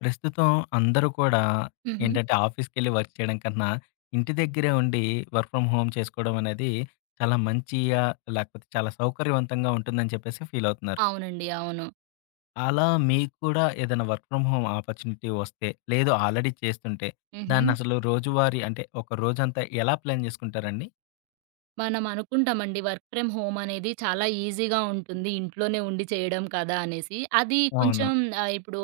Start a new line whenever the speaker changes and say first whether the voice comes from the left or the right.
left: ప్రస్తుతం అందరూ కూడా
right: హుహు.
left: ఏంటంటే ఆఫీస్‌కెళ్ళి వర్క్ చేయడం కన్నా, ఇంటి దగ్గరే ఉండి వర్క్ ఫ్రమ్ హోమ్ చేసుకోవడం అనేది చాలా మంచిగా, లేకపోతే చాలా సౌకర్యవంతంగా ఉంటుందని చెప్పేసి ఫీల్ అవుతున్నారు.
right: అవునండి, అవును.
left: అలా మీకు కూడా ఏదైనా వర్క్ ఫ్రమ్ హోమ్ ఆపర్చునిటీ వస్తే, లేదు ఆల్రెడీ చేస్తుంటే,
right: హుహు.
left: దాన్నసలు రోజువారీ అంటే, ఒక రోజంతా ఎలా ప్లాన్ చేసుకుంటారండి?
right: మనం అనుకుంటామండి, వర్క్ ఫ్రమ్ హోమ్ అనేది చాలా ఈజీగా ఉంటుంది, ఇంట్లోనే ఉండి చేయడం కదా అనేసి. అది
left: అవును.
right: కొంచెం ఇప్పుడు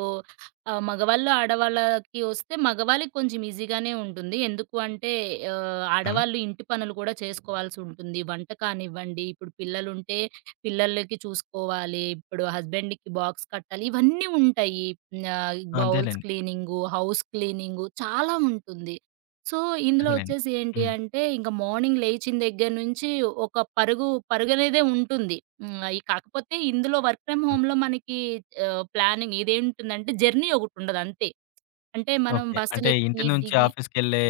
right: మగవాళ్ళు, ఆడవాళ్ళకి వస్తే మగవాళ్ళకి కొంచెం ఈజీగానే ఉంటుంది. ఎందుకు అంటే
left: ఆ!
right: ఆడవాళ్ళు ఇంటి పనులు కూడా చేసుకోవాల్సి ఉంటుంది. వంట కానివ్వండి, ఇప్పుడు పిల్లలుంటే పిల్లలకి చూసుకోవాలి. ఇప్పుడు హస్బెండ్‌కి బాక్స్ కట్టాలి. ఇవన్నీ ఉంటాయి. బౌల్స్
left: అదేలెండి.
right: క్లీనింగు, హౌస్ క్లీనింగు చాలా ఉంటుంది. సో, ఇందులో
left: అదేలెండి.
right: వచ్చేసి ఏంటి
left: హ్మ్.
right: అంటే, ఇంక మార్నింగ్ లేచిన దగ్గర నుంచి ఒక పరుగనేదే ఉంటుంది. ఈ కాకపోతే ఇందులో వర్క్ ఫ్రమ్
left: ఆ!
right: హోమ్‌లో మనకి ప్లానింగ్ ఇదేంటుందంటే, జర్నీ ఒకటుండదు అంతే. అంటే మనం
left: ఓకే. అంటే ఇంటి
right: బస్సులెక్కి,
left: నుంచి
right: దిగి
left: ఆఫీస్‌కెళ్ళే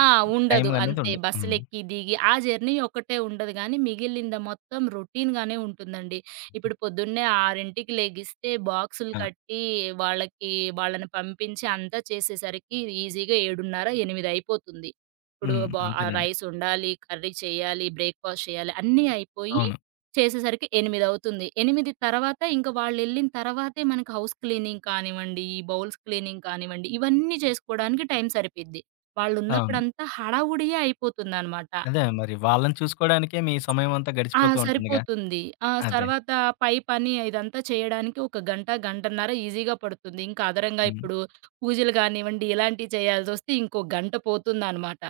right: ఆ!
left: టైం
right: ఉండదు.
left: అనేది
right: అంతే,
left: ఉండదు. హ్మ్.
right: బస్సులెక్కి, దిగి ఆ జర్నీ ఒక్కటే ఉండదు గానీ, మిగిలింది మొత్తం రొటీన్‌గానే ఉంటుందండి. ఇప్పుడు పొద్దున్నే 6కి లెగిస్తే బాక్సులు
left: ఆ!
right: కట్టి, వాళ్ళకి వాళ్ళని పంపించి అంతా చేసేసరికి ఈజీగా 7:30, 8 అయిపోతుంది. ఇప్పుడు
left: హ్మ్.
right: బ
left: అంతేనండి.
right: రైస్ వండాలి, కర్రీ చేయాలి, బ్రేక్‌ఫాస్ట్ చేయాలి అన్నీ అయిపోయి
left: అవును.
right: చేసేసరికి 8 అవుతుంది. 8 తర్వాత ఇంక వాళ్ళెళ్ళిన తర్వాతే మనకి హౌస్ క్లీనింగ్ కానివ్వండి, ఈ బౌల్స్ క్లీనింగ్ కానివ్వండి, ఇవన్నీ చేసుకోవడానికి టైం సరిపోద్ది.
left: అవును.
right: వాళ్ళున్నప్పుడంతా హడావుడియే అయిపోతుందనమాట.
left: అదే మరి వాళ్ళని చూసుకోవడానికే మీ సమయమంతా
right: ఆ,
left: గడిచిపోతూ ఉంటుందిగా.
right: సరిపోతుంది. ఆ,
left: అదే.
right: తర్వాత పై పని ఇదంతా చేయడానికి ఒక గంట, గంటన్నర ఈజీగా పడుతుంది. ఇంకా అదనంగా
left: హ్మ్.
right: ఇప్పుడు పూజలు కానివ్వండి, ఇలాంటివి చేయాల్సొస్తే ఇంకో గంట పోతుందనమాట.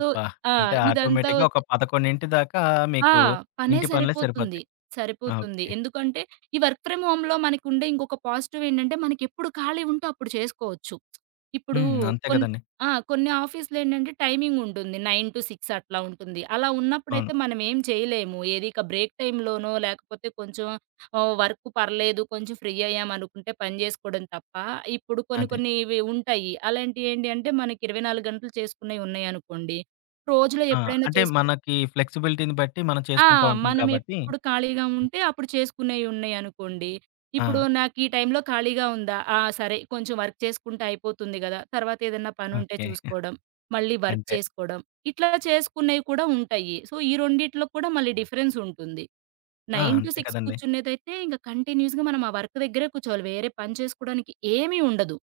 right: సో ఆ!
left: అంటే
right: ఇదంతా
left: ఆటోమేటిక్‌గా ఒక 11 దాకా
right: ఆ,
left: మీకు
right: పనే
left: ఇంటి పనులే
right: సరిపోతుంది.
left: సరిపోతాయి.
right: సరిపోతుంది.
left: ఓకే.
right: ఎందుకంటే, ఈ వర్క్ ఫ్రమ్ హోమ్‌లో మనకుండే ఇంకొక పాజిటివ్ ఏంటంటే, మనకెప్పుడు ఖాళీ ఉంటే అప్పుడు చేసుకోవచ్చు. ఇప్పుడు
left: హ్మ్. అంతే
right: కొన్
left: కదండీ.
right: ఆ! కొన్ని ఆఫీస్‌లేంటంటే, టైమింగ్ ఉంటుంది. 9-6 అట్లా ఉంటుంది. అలా
left: అవును.
right: ఉన్నప్పుడైతే మనం ఏం చేయలేము. ఏది ఇక బ్రేక్ టైమ్‌లోనో, లేకపోతే కొంచెం వర్క్ పర్లేదు, కొంచెం ఫ్రీ అయ్యాం అనుకుంటే పని చేసుకోవడం తప్ప, ఇప్పుడు కొన్ని
left: అదే.
right: కొన్ని ఇవి ఉంటాయి. అలాంటివి ఏంటి అంటే, మనకి 24 గంటలు చేసుకునేవి ఉన్నాయనుకోండి, రోజులో
left: ఆ!
right: ఎప్పుడైనా
left: అంటే
right: చేసు
left: మనకి ఫ్లెక్సిబిలిటీని బట్టి మనం
right: ఆ!
left: చేసుకుంటూ ఉంటాం
right: మనం
left: కాబట్టి
right: ఎప్పుడు ఖాళీగా ఉంటే అప్పుడు చేసుకునేయి ఉన్నాయనుకోండి.
left: ఆ!
right: ఇప్పుడు నాకు ఈ టైంలో ఖాళీగా ఉందా? ఆ, సరే కొంచెం వర్క్ చేసుకుంటే అయిపోతుంది గదా. తర్వాత ఏదన్నా పనుంటే
left: ఓకే.
right: చూసుకోవడం, మళ్ళీ వర్క్
left: అంతే.
right: చేసుకోవడం, ఇట్లా చేసుకునేవి కూడా ఉంటాయి. సో, ఈ రెండిట్లో కూడా మళ్ళీ డిఫరెన్స్ ఉంటుంది.
left: ఆ! అంతే
right: 9-6
left: కదండీ.
right: కూర్చునేదైతే ఇంక కంటిన్యూస్‌గా మనం ఆ వర్క్ దగ్గరే కూర్చోవాలి. వేరే పని చేసుకోవడానికి ఏమీ ఉండదు.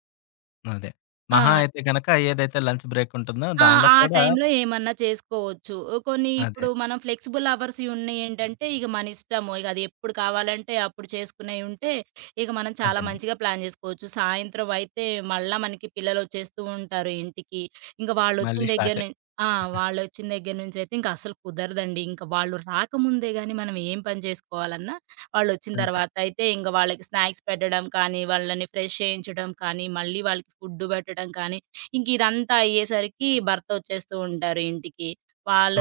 left: అదే.
right: ఆ!
left: మహా అయితే గనక ఏదైతే లంచ్ బ్రేక్ ఉంటుందో
right: ఆ!
left: దానిలో
right: ఆ
left: కూడా
right: టైంలో ఏమన్నా చేసుకోవచ్చు. కొన్ని
left: అదే.
right: ఇప్పుడు మనం ఫ్లెక్సిబుల్ అవర్స్ ఉన్నయేంటంటే, ఇగ మనిష్టము. ఇగ అది ఎప్పుడు కావాలంటే అప్పుడు చేసుకునేయి ఉంటే, ఇక మనం చాలా
left: అదేనండి.
right: మంచిగా ప్లాన్ జేసుకోవచ్చు. సాయంత్రం అయితే మళ్ళా మనకి పిల్లలొచ్చేస్తూ ఉంటారు ఇంటికి. ఇంక
left: మళ్ళీ
right: వాళ్ళొచ్చిన దగ్గర
left: స్టార్ట్.
right: నుం ఆ! వాళ్ళొచ్చిన దగ్గర నుంచయితే ఇంక అస్సలు కుదరదండి. ఇంక వాళ్ళు రాకముందే గానీ మనం ఏం పని జేసుకోవాలన్నా, వాళ్ళొచ్చిన
left: అంతే.
right: తర్వాత అయితే ఇంక వాళ్ళకి స్నాక్స్ పెట్టడం కానీ, వాళ్ళని ఫ్రెష్ చేయించడం కానీ, మళ్ళీ వాళ్ళకి ఫుడ్డు పెట్టడం కానీ, ఇంకిదంతా అయ్యేసరికి భర్త ఒచ్చేస్తూ ఉంటారు ఇంటికి.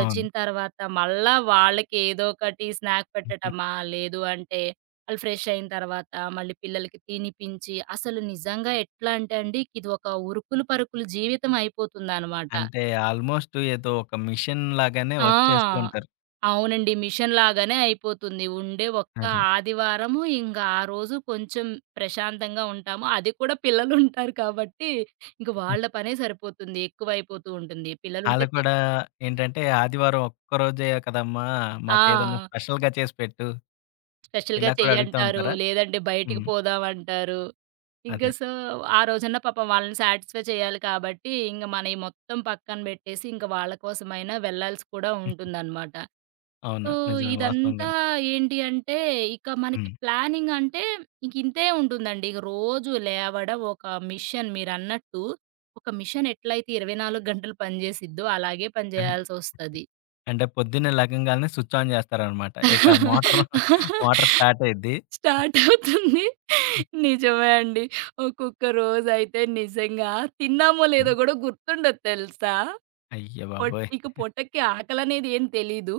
left: అవును.
right: తర్వాత మళ్ళా వాళ్ళకేదో ఒకటి స్నాక్ పెట్టటమా, లేదు అంటే ఆళ్ళు ఫ్రెష్ అయిన తర్వాత మళ్ళీ పిల్లలకి తినిపించి, అసలు నిజంగా ఎట్లా అంటే అండి, ఇది ఒక ఉరుకులు పరుగుల జీవితం అయిపోతుందనమాట.
left: అంటే ఆల్మోస్ట్ ఏదో ఒక మిషన్ లాగానే వర్క్ చేస్తూ
right: ఆ,
left: ఉంటారు.
right: అవునండి. మిషన్ లాగానే అయిపోతుంది. ఉండే ఒక్క
left: అదే.
right: ఆదివారము ఇంగ ఆ రోజు కొంచెం ప్రశాంతంగా ఉంటాము. అది కూడా పిల్లలుంటారు కాబట్టి, ఇంక వాళ్ళ పనే సరిపోతుంది. ఎక్కువైపోతూ ఉంటుంది.
left: ఆళ్ళు
right: పిల్లలుంటే తె
left: కూడా ఏంటంటే, "ఆదివారం ఒక్కరోజే కదమ్మా! మాకేదన్నా
right: ఆ!
left: స్పెషల్‌గా చేసి పెట్టు."
right: స్పెషల్‌గా
left: ఇలా కూడా అడుగుతా
right: చెయ్యంటారు.
left: ఉంటారా?
right: లేదంటే బయటికి
left: హ్మ్.
right: పోదామంటారు. ఇంక
left: అదే.
right: సో, ఆ రోజన్నా పాపం వాళ్ళని సాటిస్ఫై చేయాలి కాబట్టి, ఇంగ మనయి మొత్తం పక్కన బెట్టేసి, ఇంక వాళ్ళ కోసమైనా వెళ్ళాల్సి కూడా ఉంటుందనమాట. సో,
left: అవును. నిజమే
right: ఇదంతా
left: వాస్తవంగానే.
right: ఏంటి అంటే, ఇక మనకి
left: హ్మ్.
right: ప్లానింగ్ అంటే ఇంక ఇంతే ఉంటుందండి. ఇక రోజు లేవడం ఒక మిషన్ మీరన్నట్టు. ఒక మిషన్ ఎట్లయితే 24 గంటలు పనిచేసిద్దో అలాగే పని
left: అన్
right: చేయాల్సొస్తది.
left: అంటే పొద్దున్నే లెగంగాల్నే స్విచ్ ఆన్ చేస్తారనమాట. ఇక మోటర్ మోటర్ స్టార్ట్ అయిద్ది.
right: స్టార్ట్ అవుతుంది. నిజమే అండి. ఒక్కొక్క రోజైతే నిజంగా తిన్నామో లేదో
left: హ్మ్.
right: గూడా గుర్తుండదు తెలుసా?
left: అయ్య బాబోయ్!
right: ఇక పొట్టకి ఆకలనేది ఏం తెలీదు.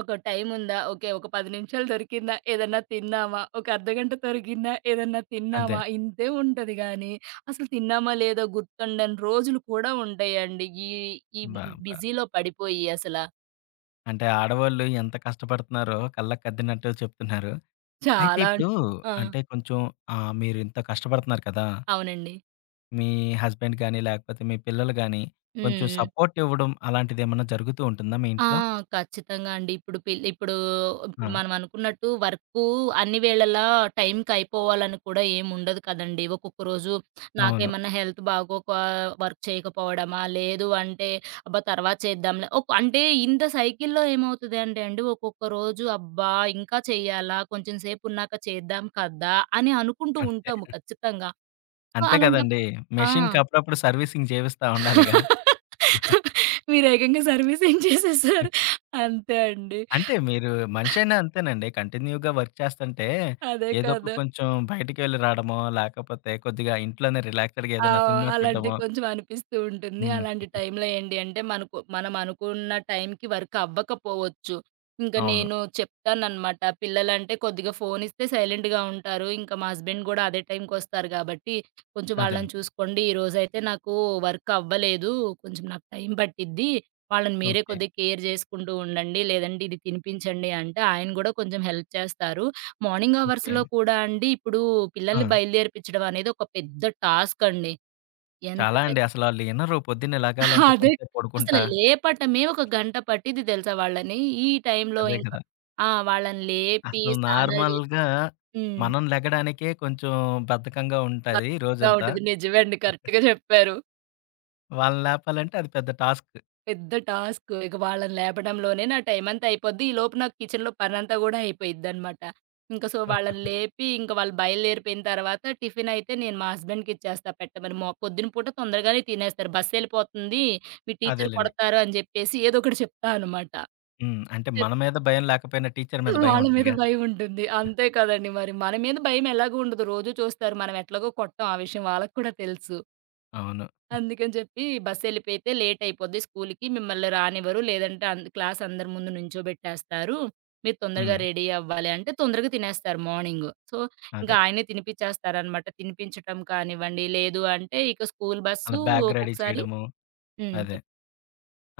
right: ఒక టైముందా? ఓకే. ఒక 10 నిమిషాలు దొరికిందా? ఏదన్నా తిన్నామా? ఒక అర్ధగంట దొరికిందా? ఏదన్నా
left: అదే.
right: తిన్నామా? ఇంతే ఉంటది గానీ, అసలు తిన్నామా లేదో గుర్తుండని రోజులు కూడా ఉంటాయండి. ఈ ఈ
left: అబ్బా! అబ్బా!
right: బిజీలో పడిపోయి అసల
left: అంటే ఆడవాళ్ళు ఎంత కష్టపడుతున్నారో కళ్ళకద్దినట్టు చెప్తున్నారు. అయితే
right: చాలా.
left: ఇప్పుడు
right: ఆ,
left: అంటే కొంచెం మీరింత కష్టపడుతున్నారు కదా!
right: అవునండి.
left: మీ హస్బెండ్ గాని, లేకపోతే మీ పిల్లలు గాని,
right: హ్మ్.
left: కొంచెం
right: హ్మ్.
left: సపోర్ట్ ఇవ్వడం అలాంటిదేమన్నా జరుగుతూ ఉంటుందా మీ
right: ఆ,
left: ఇంట్లో?
right: ఖచ్చితంగా అండి. ఇప్పుడు
left: ఆ!
right: ఇప్పుడు మనం అనుకున్నట్టు వర్కు అన్ని వేళలా టైంకయిపోవాలని కూడా ఏముండదు కదండీ. ఒక్కొక్క రోజు
left: అవును.
right: నాకేమన్నా హెల్త్ బాగోక వర్క్ చేయకపోవడమా, లేదు అంటే అబ్బా, తర్వాత చేద్దాంలే. అంటే ఇంత సైకిల్‌లో ఏమవుతది అంటే అండి, ఒక్కొక్క రోజు అబ్బా, ఇంకా చెయ్యాలా? కొంచెం సేపున్నాక చేద్దాం కదా అని అనుకుంటూ
left: అంతే.
right: ఉంటాము ఖచ్చితంగా. సో,
left: అంతే
right: అలాంటప్
left: కదండీ!
right: ఆ!
left: మెషిన్‌కి అప్పుడప్పుడు సర్వీసింగ్ చేపిస్తా ఉండాలిగా.
right: మీరేకంగా సర్వీసింగ్ చేసేసారు. అంతే అండి.
left: అంటే మీరు మనిషైనా అంతేనండి. కంటిన్యూగా వర్క్ చేస్తంటే,
right: అదే
left: ఏదో ఒక
right: కదా.
left: కొంచెం బయటికి వెళ్లి రావడమో, లేకపోతే కొద్దిగా ఇంట్లోనే రిలాక్స్‌డ్‌గా
right: ఆ,
left: ఏదైనా సినిమా
right: అలాంటివి
left: చూడడమో.
right: కొంచెం అనిపిస్తూ ఉంటుంది.
left: హ్మ్.
right: అలాంటి టైంలో ఏంటి అంటే, మనకు మనం అనుకున్న టైంకి వర్క్ అవ్వకపోవచ్చు. ఇంక
left: అవును.
right: నేను చెప్తాననమాట. పిల్లలంటే కొద్దిగా ఫోన్ ఇస్తే సైలెంట్‌గా ఉంటారు. ఇంకా మా హస్బెండ్ గూడా అదే టైంకొస్తారు గాబట్టి, కొంచెం
left: అదండి.
right: వాళ్ళని చూసుకోండి. ఈరోజైతే నాకు వర్క్ అవ్వలేదు, కొంచెం నాకు టైం పట్టిద్ది. వాళ్ళని మీరే
left: ఓకే.
right: కొద్దిగా కేర్ జేసుకుంటూ ఉండండి. లేదంటే ఇది తినిపించండి అంటే, ఆయన గూడా కొంచెం హెల్ప్ చేస్తారు. Morning
left: okay.
right: అవర్స్‌లో కూడా అండి, ఇప్పుడు
left: ఆ!
right: పిల్లల్ని బయలుదేరిపించడం అనేది ఒక పెద్ద టాస్క్ అండి. ఎంత
left: చాలా
right: పె
left: అండి. అసలాళ్ళు ఇనరు. పొద్దున్న లెగాలంటే
right: అదే,
left: కొంచెంసేపు
right: అసలు
left: పడుకుంటా.
right: లేపటమే ఒక గంట పట్టిద్ది తెలుసా వాళ్ళని. ఈ టైంలో
left: అదే
right: ఇంకా
left: కదా!
right: ఆ! వాళ్ళని లేపి,
left: అసలు
right: స్నానాలు జే
left: నార్మల్‌గా
right: హ్మ్.
left: మనం లెగడానికే కొంచెం బద్ధకంగా ఉంటది
right: కష్టంగా
left: రోజంతా.
right: ఉంటది. నిజమే అండి. కరెక్ట్‌గా చెప్పారు.
left: వాళ్ళని లేపాలంటే అది పెద్ద టాస్క్.
right: పెద్ద టాస్క్. ఇక వాళ్ళని లేపడంలోనే నా టైమంతా అయిపోద్ది. ఈలోపు నాకు కిచెన్‌లో పనంతా గూడా అయిపోయిద్దనమాట. వాళ్ళని లేపి, ఇంక వాళ్ళు బయలుదేరిపోయిన తర్వాత టిఫినయితే నేను మా హస్బెండ్‌కిచ్చేస్తా పెట్టమని. పొద్దున పూట తొందరగానే తినేస్తారు. బస్సెళ్ళిపోతుంది, మీ టీచర్
left: అదేలెండి.
right: కొడతారు అని జెప్పేసి ఏదో ఒకటి చెప్తా అనమాట.
left: హ్మ్. అంటే మన
right: చెప్తే
left: మీద భయం లేకపోయినా టీచర్ మీద భయం
right: వాళ్ళ మీద
left: ఉంటదిగా!
right: భయముంటుంది. అంతే కదండీ మరి. మన మీద భయం ఎలాగూ ఉండదు. రోజూ చూస్తారు. మనం ఎట్లాగో కొట్టం. ఆ విషయం వాళ్ళకి కూడా తెలుసు.
left: అవును.
right: అందుకని చెప్పి బస్సెళ్ళిపోతే లేటయిపోద్ది స్కూలుకి. మిమ్మల్ని రానివ్వరు. లేదంటే క్లాస్ అందరి ముందు నించోబెట్టేస్తారు. మీరు తొందరగా
left: హ్మ్.
right: రెడీ అవ్వాలి అంటే తొందరగా తినేస్తారు మార్నింగు. సో, ఇంకా
left: అదే.
right: ఆయనే తినిపిచ్చేస్తారనమాట. తినిపించటం కానివ్వండి, లేదు అంటే ఇక స్కూలు
left: ఆళ్ళ
right: బస్సు
left: బ్యాగ్ రెడీ
right: ఒక్కొక్కసారి
left: చేయడము.
right: హ్మ్.
left: అదే.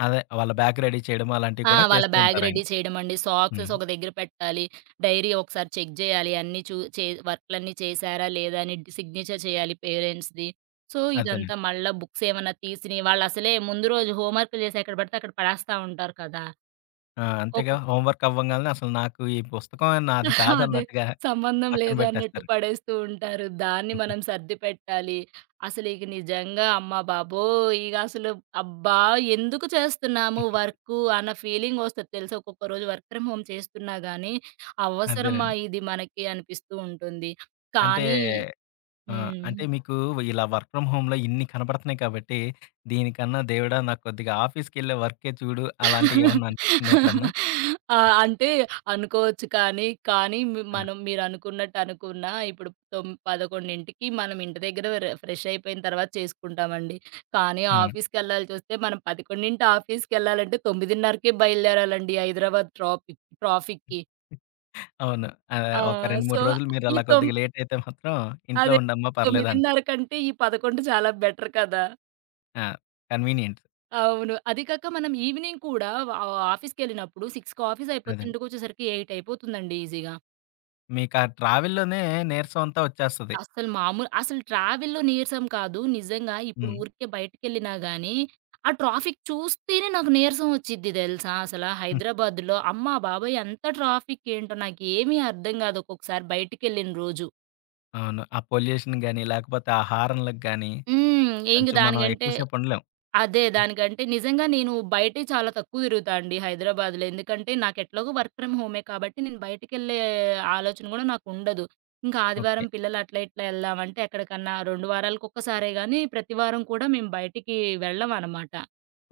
left: అదే. వాళ్ళ బ్యాగ్ రెడీ చేయడము అలాంటివి
right: ఆ!
left: కూడా
right: వాళ్ళ
left: చేస్తూ
right: బ్యాగ్
left: ఉంటారాయన.
right: రెడీ చేయడమండి.
left: హ్మ్.
right: సాక్సెస్ ఒక దగ్గర పెట్టాలి. డైరీ ఒకసారి చెక్ జేయాలి. అన్నీ చూ చే వర్కులన్నీ చేశారా, లేదా అని సిగ్నేచర్ చేయాలి పేరెంట్స్‌ది. సో, ఇదంతా
left: అదేనండి.
right: మళ్ళా బుక్స్ ఏమన్నా తీసినయి, వాళ్ళసలే ముందు రోజు హోంవర్క్‌లు జేసి ఎక్కడ పడితే అక్కడ పడేస్తా ఉంటారు కదా.
left: ఆ! అంతేగా,
right: ఒక్కొక్క
left: హోంవర్క్ అవ్వంగాల్నే అసలు నాకు ఈ పుస్తకం నాది
right: అదే.
left: కాదన్నట్టుగా
right: సంబంధం
left: పక్కన
right: లేదు అన్నట్టు
left: పెట్టేస్తారు.
right: పడేస్తూ ఉంటారు. దాన్ని మనం సర్ది పెట్టాలి. అసలు ఇక నిజంగా అమ్మ బాబోయ్. ఇక అసలు అబ్బా, ఎందుకు చేస్తున్నాము వర్కు అన్న ఫీలింగ్ వస్తది తెలుసా? ఒక్కొక్క రోజు వర్క్ ఫ్రమ్ హోమ్ చేస్తున్నా గానీ, అవసరమా
left: అదేనండి.
right: ఇది మనకి అనిపిస్తూ ఉంటుంది.
left: అంటే
right: కానీ హ్మ్.
left: అంటే మీకు ఇలా వర్క్ ఫ్రమ్ హోమ్‌లో ఇన్ని కనపడుతున్నాయి కాబట్టి, దీనికన్నా దేవుడా నాకు కొద్దిగా ఆఫీస్‌కెళ్ళే వర్కే చూడు అలాంటియేమన్నా అనిపించిందా ఎప్పుడన్నా?
right: ఆ! అంటే అనుకోవచ్చు కానీ, కానీ మి
left: ఆ!
right: మనం మీరనుకున్నట్టు అనుకున్నా ఇప్పుడు 11కి మనం ఇంటి దగ్గర ఫ్రెష్ అయిపోయిన తర్వాత చేసుకుంటామండి. కానీ
left: ఆ!
right: ఆఫీస్‌కెళ్ళాలి చూస్తే మనం 11 ఆఫీస్‌కెళ్ళాలంటే 9:30కే బయలుదేరాలండి హైదరాబాద్ ట్రాఫిక్‌కి.
left: అవును.
right: ఆ!
left: ఒక 2,
right: సో,
left: 3 రోజులు మీరు
right: ఈ
left: అలా
right: తొమ్
left: కొద్దిగా లేట్ అయితే మాత్రం ఇంట్లో
right: అదే
left: ఉండమ్మా పర్లేదంట.
right: 9:30 కంటే ఈ 11 చాలా బెటర్ కదా.
left: ఆ! కన్వీనియంట్.
right: అవును, అది కాక మనం ఈవినింగ్ కూడా ఆ ఆఫీస్‌కెళ్ళినప్పుడు 6కి ఆఫీస్ అయిపోతే
left: అదండి.
right: ఇంటికొచ్చేసరికి 8 అయిపోతుందండి ఈజీగా.
left: మీకా ట్రావెల్‌లోనే నీరసం అంతా వచ్చేస్తది.
right: అస్సలు మామూలు అసలు ట్రావెల్‌లో నీరసం కాదు. నిజంగా ఇప్పుడు
left: హ్మ్.
right: ఊరికే బయటికెళ్ళినా గానీ, ఆ ట్రాఫిక్ చూస్తేనే నాకు నీరసం ఒచ్చిద్ది దెలుసా అసల.
left: హ్మ్.
right: హైదరాబాద్‌లో అమ్మ బాబోయ్! ఎంత ట్రాఫిక్ ఏంటో నాకేమీ అర్థం గాదు ఒక్కొక్కసారి బయటికెళ్ళిన రోజు.
left: అవును. ఆ పొల్యూషన్ గాని, లేకపోతే ఆ హారన్‌లకి గాని
right: హ్మ్. ఇంక
left: కొంచెం మనం
right: దానికంటే
left: ఎక్కువ సేపు ఉండలేం.
right: అదే దానికంటే నిజంగా నేను బయటే చాలా తక్కువ తిరుగుతా అండి హైదరాబాద్‌లో. ఎందుకంటే నాకెట్లాగో వర్క్ ఫ్రమ్ హోమే కాబట్టి నేను బయటికెళ్ళే ఆలోచన గూడా నాకుండదు. ఇంకా
left: ఓకే.
right: ఆదివారం పిల్లలు అట్లా ఇట్లా ఎళ్దామంటే ఎక్కడికన్నా 2 వారాలకొక్కసారే గానీ, ప్రతి వారం కూడా మేము బయటికి వెళ్ళమనమాట.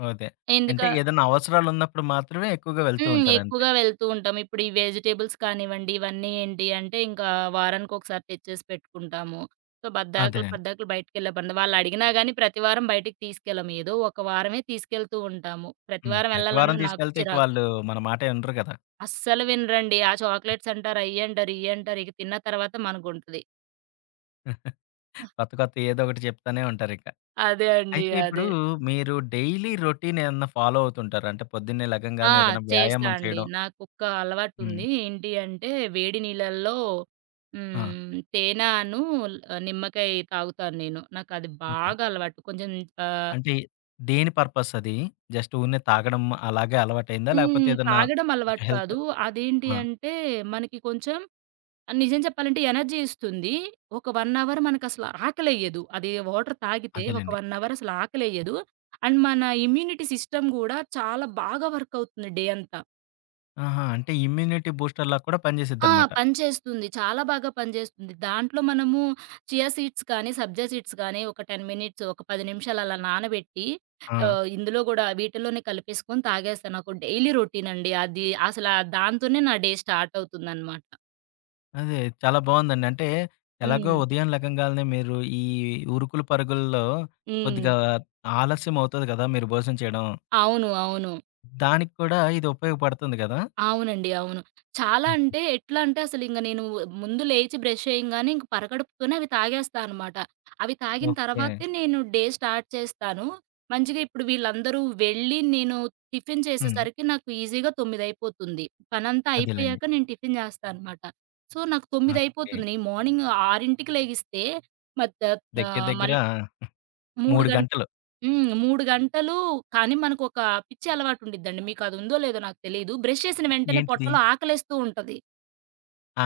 left: ఓకే.
right: ఎందుక
left: అంటే ఏదైనా అవసరాలున్నప్పుడు మాత్రమే ఎక్కువగా వెళ్తూ
right: హ్మ్.
left: ఉంటారంతే.
right: ఎక్కువగా వెళ్తూ ఉంటాం. ఇప్పుడు ఈ వెజిటబుల్స్ కానివ్వండి, ఇవన్నీ ఏంటి అంటే ఇంకా వారానికొకసారి తెచ్చేసి పెట్టుకుంటాము. సో, బద్దాకులు,
left: అదేనండి.
right: పద్దాకులు బయటికెళ్ళేబంద వాళ్ళడిగినా గాని ప్రతి వారం బయటికి తీసుకెళ్ళం. ఏదో ఒక వారమే తీసుకెళ్తూ ఉంటాము. ప్రతి
left: హ్మ్.
right: వారం
left: ప్రతి వారం
right: వెళ్ళాలన్నా నాకు
left: తీసుకెళ్తే ఇక
right: చిరాకు.
left: వాళ్ళు మన మాటే వినరు కదా!
right: అస్సలు వినరండి. ఆ చాక్లెట్స్ అంటారు, అయ్యంటారు, ఇయ్యంటారు. ఇక తిన్న తర్వాత మనకుంటది.
left: కొత్త కొత్తయి ఏదో ఒకటి చెప్తానే ఉంటారిక.
right: అదే అండి,
left: అయితే ఇప్పుడు
right: అదే.
left: మీరు డైలీ రొటీన్ ఏమన్నా ఫాలో అవుతుంటారా? అంటే పొద్దున్నే
right: ఆ,
left: లెగంగాల్నే ఏదైనా
right: చేస్తా
left: వ్యాయామం
right: అండి.
left: చేయడం.
right: నాకొక
left: హ్మ్.
right: అలవాటుంది. ఏంటి అంటే వేడి నీళ్ళల్లో
left: ఆ!
right: తేనెను నిమ్మకాయ తాగుతాను నేను. నాకది
left: ఓకే.
right: బాగా అలవాటు. కొంచెం ఆహ్,
left: అంటే దేని పర్పస్ అది? జస్ట్ ఊరినే తాగడం అలాగే అలవాటయిందా? లేకపోతే
right: హ్మ్.
left: ఏదన్నా
right: తాగడం
left: కొంచెం
right: అలవాటు
left: హెల్త్.
right: కాదు. అదేంటి
left: ఆ!
right: అంటే మనకి కొంచెం నిజం చెప్పాలంటే ఎనర్జీ ఇస్తుంది. ఒక 1 అవర్ మనకసలు ఆకలేయదు. అది వాటర్ తాగితే ఒక
left: అదేలెండి.
right: 1 అవర్ అసలు ఆకలేయదు. అండ్ మన ఇమ్యూనిటీ సిస్టమ్ గూడా చాలా బాగా వర్క్ అవుతుంది డే అంతా.
left: ఆహా! అంటే ఇమ్యూనిటీ బూస్టర్‌లా కూడా
right: ఆ,
left: పనిచేసిద్దనమాట.
right: పనిచేస్తుంది. చాలా బాగా పనిచేస్తుంది. దాంట్లో మనము చియా సీడ్స్ కానీ, సబ్జా సీడ్స్ కానీ ఒక 10 మినిట్స్, ఒక 10 నిమిషాలు అలా నానబెట్టి
left: ఆ!
right: ఇందులో గూడా వీటిలోనే కలిపేసుకొని తాగేస్తాను. నాకు డైలీ రొటీన్ అండి. అది అసల దాంతోనే నా డే స్టార్ట్ అవుతుందనమాట.
left: అదే. చాలా బావుందండి. అంటే ఎలాగో
right: హ్మ్.
left: ఉదయం లెగంగాల్నే మీరు ఈ ఉరుకులు పరుగుల్లో
right: హ్మ్.
left: కొద్దిగా ఆలస్యం అవుతది కదా! మీరు భోజనం చేయడం.
right: అవును, అవును.
left: దానికి కూడా ఇది ఉపయోగపడుతుంది కదా!
right: అవునండి, అవును. చాలా
left: హ్మ్.
right: అంటే ఎట్లా అంటే అసలింక నేను ముందు లేచి బ్రష్ చేయంగానే ఇంక పరగడుపుతోనే అవి తాగేస్తా అనమాట. అవి తాగిన
left: ఓకే.
right: తర్వాతే నేను డే స్టార్ట్ చేస్తాను. మంచిగా ఇప్పుడు వీళ్ళందరూ వెళ్ళి నేను టిఫిన్
left: హ్మ్.
right: చేసేసరికి నాకు ఈజీగా 9 అయిపోతుంది. పనంతా
left: అదేలెండి.
right: అయిపోయాక నేను టిఫిన్ చేస్తా అనమాట. సో, నాకు 9
left: ఓకే.
right: అయిపోతుంది. నేను మార్నింగ్ 6కి లెగిస్తే మధ్య
left: దగ్గర
right: ఆహ్,
left: దగ్గర
right: మళ్ 3
left: 3
right: గం
left: గంటలు.
right: హ్మ్. 3 గంటలు. కానీ మనకొక పిచ్చి అలవాటుండిద్దండి, మీకదుందో లేదో నాకు తెలీదు. బ్రష్ చేసిన వెంటనే
left: ఏంటిది?
right: పొట్టలో ఆకలేస్తూ ఉంటది.
left: ఆ!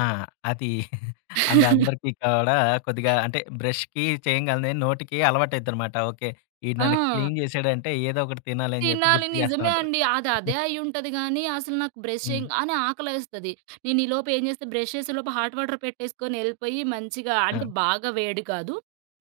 left: అది అందరికీ కూడా కొద్దిగా అంటే బ్రష్‌కి చేయంగాల్నే నోటికి అలవాటయిద్దనమాట. ఓకే. ఈడు
right: ఆ,
left: నన్ను క్లీన్ చేసాడంటే ఏదో ఒకటి తినాలని చెప్పి
right: తినాలి.
left: గుర్తు చేస్తా
right: నిజమే
left: ఉంటది.
right: అండి. అది అదే అయ్యుంటది గానీ, అసలు నాకు
left: హ్మ్.
right: బ్రషింగ్ అని ఆకలేస్తది. నేను ఈలోపు ఏం చేస్తా, బ్రష్ చేసేలోపు హాట్ వాటర్ పెట్టేసుకొని ఎళ్ళిపోయి, మంచిగా
left: ఆ!
right: అంటే బాగా వేడి కాదు,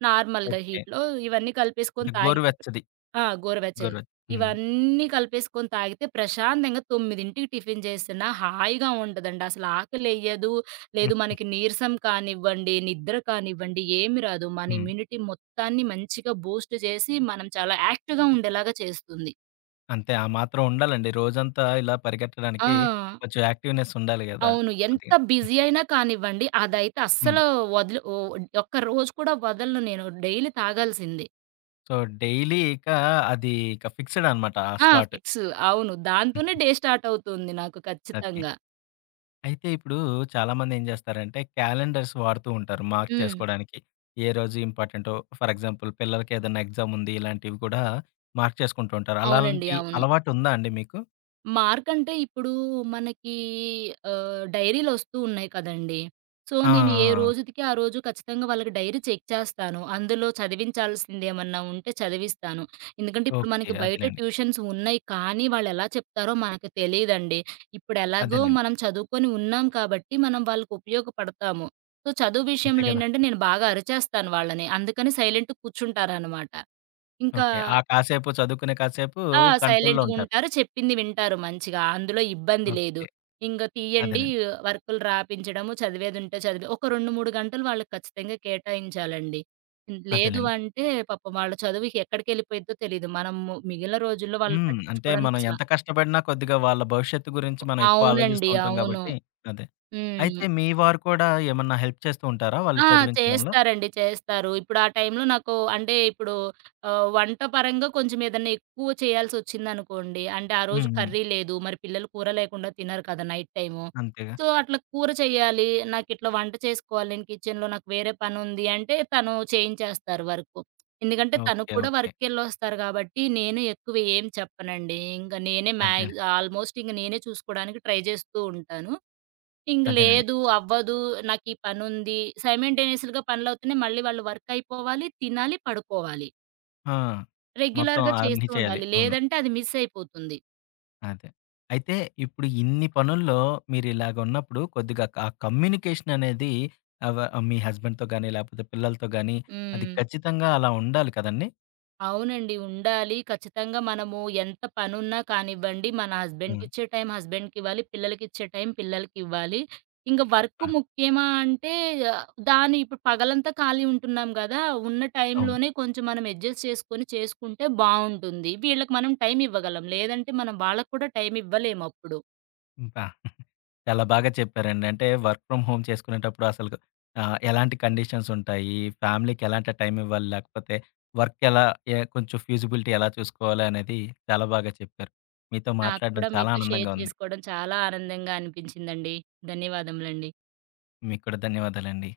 right: నార్మల్‌గా
left: ఓకే.
right: హీట్‌లో ఇవన్నీ
left: అంటే
right: కలిపేసుకొని తాగితే ప్ర
left: గోరువెచ్చది.
right: ఆ! గోరువెచ్చగా
left: గోరువెచ్చ హ్మ్.
right: ఇవన్నీ కలిపేసుకొని తాగితే ప్రశాంతంగా 9కి టిఫిన్ చేసినా హాయిగా ఉంటదండి. అసలు ఆకలెయ్యదు. లేదు,
left: హ్మ్.
right: మనకి నీరసం కానివ్వండి, నిద్ర కానివ్వండి ఏమి రాదు. మన
left: హ్మ్.
right: ఇమ్యూనిటీ మొత్తాన్ని మంచిగా బూస్ట్ చేసి, మనం చాలా యాక్టివ్‌గా ఉండేలాగా చేస్తుంది.
left: అంతే, ఆ మాత్రం ఉండాలండి. రోజంతా ఇలా
right: ఆ,
left: పరిగెట్టడానికి కొంచెం యాక్టివ్‌నెస్ ఉండాలి గదా!
right: అవును. ఎంత
left: కొద్దిగా.
right: బిజీ అయినా కానివ్వండి, అదైతే
left: హ్మ్.
right: అస్సలు వదులు ఓహ్! ఒక్క రోజు కూడా వదలను నేను. డైలీ తాగాల్సిందే.
left: సో, డైలీ ఇక అది ఇక ఫిక్స్‌డ్ అనమాట ఆ
right: ఆ,
left: స్లాట్.
right: ఫిక్స్. అవును.
left: హ్మ్.
right: దాంతోనే డే స్టార్ట్ అవుతుంది నాకు
left: ఓకే.
right: ఖచ్చితంగా.
left: అయితే ఇప్పుడు చాలామంది ఏం జేస్తారంటే క్యాలెండర్స్ వాడుతూ ఉంటారు మార్క్
right: హ్మ్.
left: చేసుకోవడానికి. ఏ రోజు ఇంపార్టెంటో, ఫర్ ఎగ్జాంపుల్ పిల్లలకి ఏదైనా ఎగ్జామ్ ఉంది ఇలాంటివి కూడా మార్క్ చేసుకుంటూ ఉంటారు.
right: అవునండి,
left: అలాంటి
right: అవును.
left: అలవాటు ఉందా అండి మీకు?
right: మార్కంటే ఇప్పుడు మనకి డైరీలొస్తూ ఉన్నాయి కదండీ. సో,
left: ఆ! ఆ!
right: నేను ఏ
left: ఆ!
right: రోజుదికి ఆ రోజు ఖచ్చితంగా వాళ్ళకి డైరీ చెక్ చేస్తాను. అందులో చదివించాల్సిందేమన్నా ఉంటే చదివిస్తాను. ఎందుకంటే ఇప్పుడు
left: ఓకే.
right: మనకి బయట
left: అదేలెండి.
right: ట్యూషన్స్ ఉన్నాయి. కానీ వాళ్ళెలా చెప్తారో మనకు తెలీదండి. ఇప్పుడు ఎలాగో
left: అదేలెండి.
right: మనం చదువుకొని ఉన్నాం కాబట్టి మనం వాళ్ళకి ఉపయోగపడతాము. సో, చదువు
left: అంతే
right: విషయంలో
left: గదా!
right: ఏంటంటే నేను బాగా అరిచేస్తాను వాళ్ళని. అందుకని సైలెంట్‌గా కూర్చుంటారనమాట. ఇంకా
left: ఓకే. ఆ కాసేపు చదువుకునే కాసేపు
right: ఆ!
left: కంట్రోల్‌లో ఉంటారు.
right: సైలెంట్‌గుంటారు. చెప్పింది వింటారు మంచిగా. అందులో ఇబ్బంది లేదు.
left: ఓకే.
right: ఇంగ తీయండి
left: అదేనండి.
right: వర్కులు రాపించడము, చదివేదుంటే చదివి ఒక 2, 3 గంటలు వాళ్ళకి ఖచ్చితంగా కేటాయించాలండి. లేదు
left: అదేనండి.
right: అంటే పాపం వాళ్ళ చదువు ఎక్కడికెళ్ళిపోయిద్దో తెలీదు. మనము మిగిలిన రోజుల్లో వాళ్ళని
left: హ్మ్. అంటే మనం
right: పట్టించుకోవడానికసల
left: ఎంత కష్టపడినా కొద్దిగా వాళ్ళ భవిష్యత్తు గురించి మనం ఎక్కువ ఆలోచిస్తూ
right: అవునండి,
left: ఉంటాం
right: అవును.
left: కాబట్టి అదే. అయితే
right: హ్మ్.
left: మీ వారు కూడా ఏమన్నా హెల్ప్ చేస్తూ ఉంటారా వాళ్ళు
right: ఆ,
left: చదివించడంలో?
right: చేస్తారండి, చేస్తారు. ఇప్పుడు ఆ టైంలో నాకు అంటే ఇప్పుడు వంట పరంగా కొంచెం ఏదన్నా ఎక్కువ చేయాల్సొచ్చిందనుకోండి, అంటే ఆ రోజు
left: హ్మ్. హ్మ్.
right: కర్రీ లేదు. మరి పిల్లలు కూర లేకుండా తినరు కదా నైట్ టైము.
left: అంతేగా.
right: సో, అట్లా కూర చేయాలి, నాకిట్లా వంట చేసుకోవాలి, నేను కిచెన్‌లో నాకు వేరే పనుంది అంటే తను చేయించేస్తారు వర్కు. ఎందుకంటే తను
left: ఓకే.
right: కూడా
left: ఓకే.
right: వర్క్‌కెళ్ళొస్తారు కాబట్టి నేను ఎక్కువ ఏం చెప్పనండి. ఇంక నేనే
left: అదే.
right: మ్యాగ్ ఆల్మోస్ట్ ఇంక నేనే చూసుకోవడానికి ట్రై చేస్తూ ఉంటాను. ఇంక
left: అదేనండి.
right: లేదు, అవ్వదు, నాకీ పనుంది. సైమల్టేనియస్‌గా పనులవుతున్నాయి. మళ్ళీ వాళ్ళు వర్క్ అయిపోవాలి, తినాలి, పడుకోవాలి.
left: ఆ! మొత్తం
right: రెగ్యులర్‌గా
left: అన్నీ
right: చేస్తూ
left: చేయాలి.
right: ఉండాలి.
left: అవును.
right: లేదంటే అది మిస్ అయిపోతుంది.
left: అదే. అయితే ఇప్పుడు ఇన్ని పనుల్లో మీరిలాగున్నప్పుడు కొద్దిగా ఆ కమ్యూనికేషన్ అనేది ఆ మీ హస్బెండ్‌తో గాని, లేపోతే పిల్లలతో గాని అది
right: హ్మ్.
left: ఖచ్చితంగా అలా ఉండాలి కదండీ!
right: అవునండి, ఉండాలి. ఖచ్చితంగా మనము ఎంత పనున్నా కానివ్వండి, మన
left: హ్మ్.
right: హస్బెండ్‌కిచ్చే టైం హస్బెండ్‌కివ్వాలి, పిల్లలకిచ్చే టైం పిల్లలకివ్వాలి. ఇంక వర్క్
left: ఆ!
right: ముఖ్యమా అంటే ఆ, దాని ఇప్పుడు పగలంతా ఖాళీ ఉంటున్నాం గదా. ఉన్న
left: అవును.
right: టైంలోనే కొంచెం మనం అడ్జస్ట్ చేసుకొని చేసుకుంటే బావుంటుంది. వీళ్ళకి మనం టైం ఇవ్వగలం. లేదంటే మనం వాళ్ళకి కూడా టైం ఇవ్వలేమప్పుడు.
left: అబ్బా! చాలా బాగా చెప్పారండి. అంటే వర్క్ ఫ్రమ్ హోమ్ చేసుకునేటప్పుడు అసలు ఎలాంటి కండిషన్స్ ఉంటాయి? ఫ్యామిలీకి ఎలాంటి టైం ఇవ్వాలి? లేకపోతే వర్క్ ఎలా ఏ కొంచెం ఫ్యూజిబిలిటీ ఎలా చూసుకోవాలి అనేది చాలా బాగా చెప్పారు. మీతో
right: నాకు
left: మాట్లాడడం
right: కూడా
left: చాలా
right: మీతో
left: ఆనందంగా
right: షేర్
left: ఉంది.
right: చేసుకోవడం చాలా ఆనందంగా అనిపించిందండి. ధన్యవాదములండి.
left: మీకు కూడా ధన్యవాదాలండి.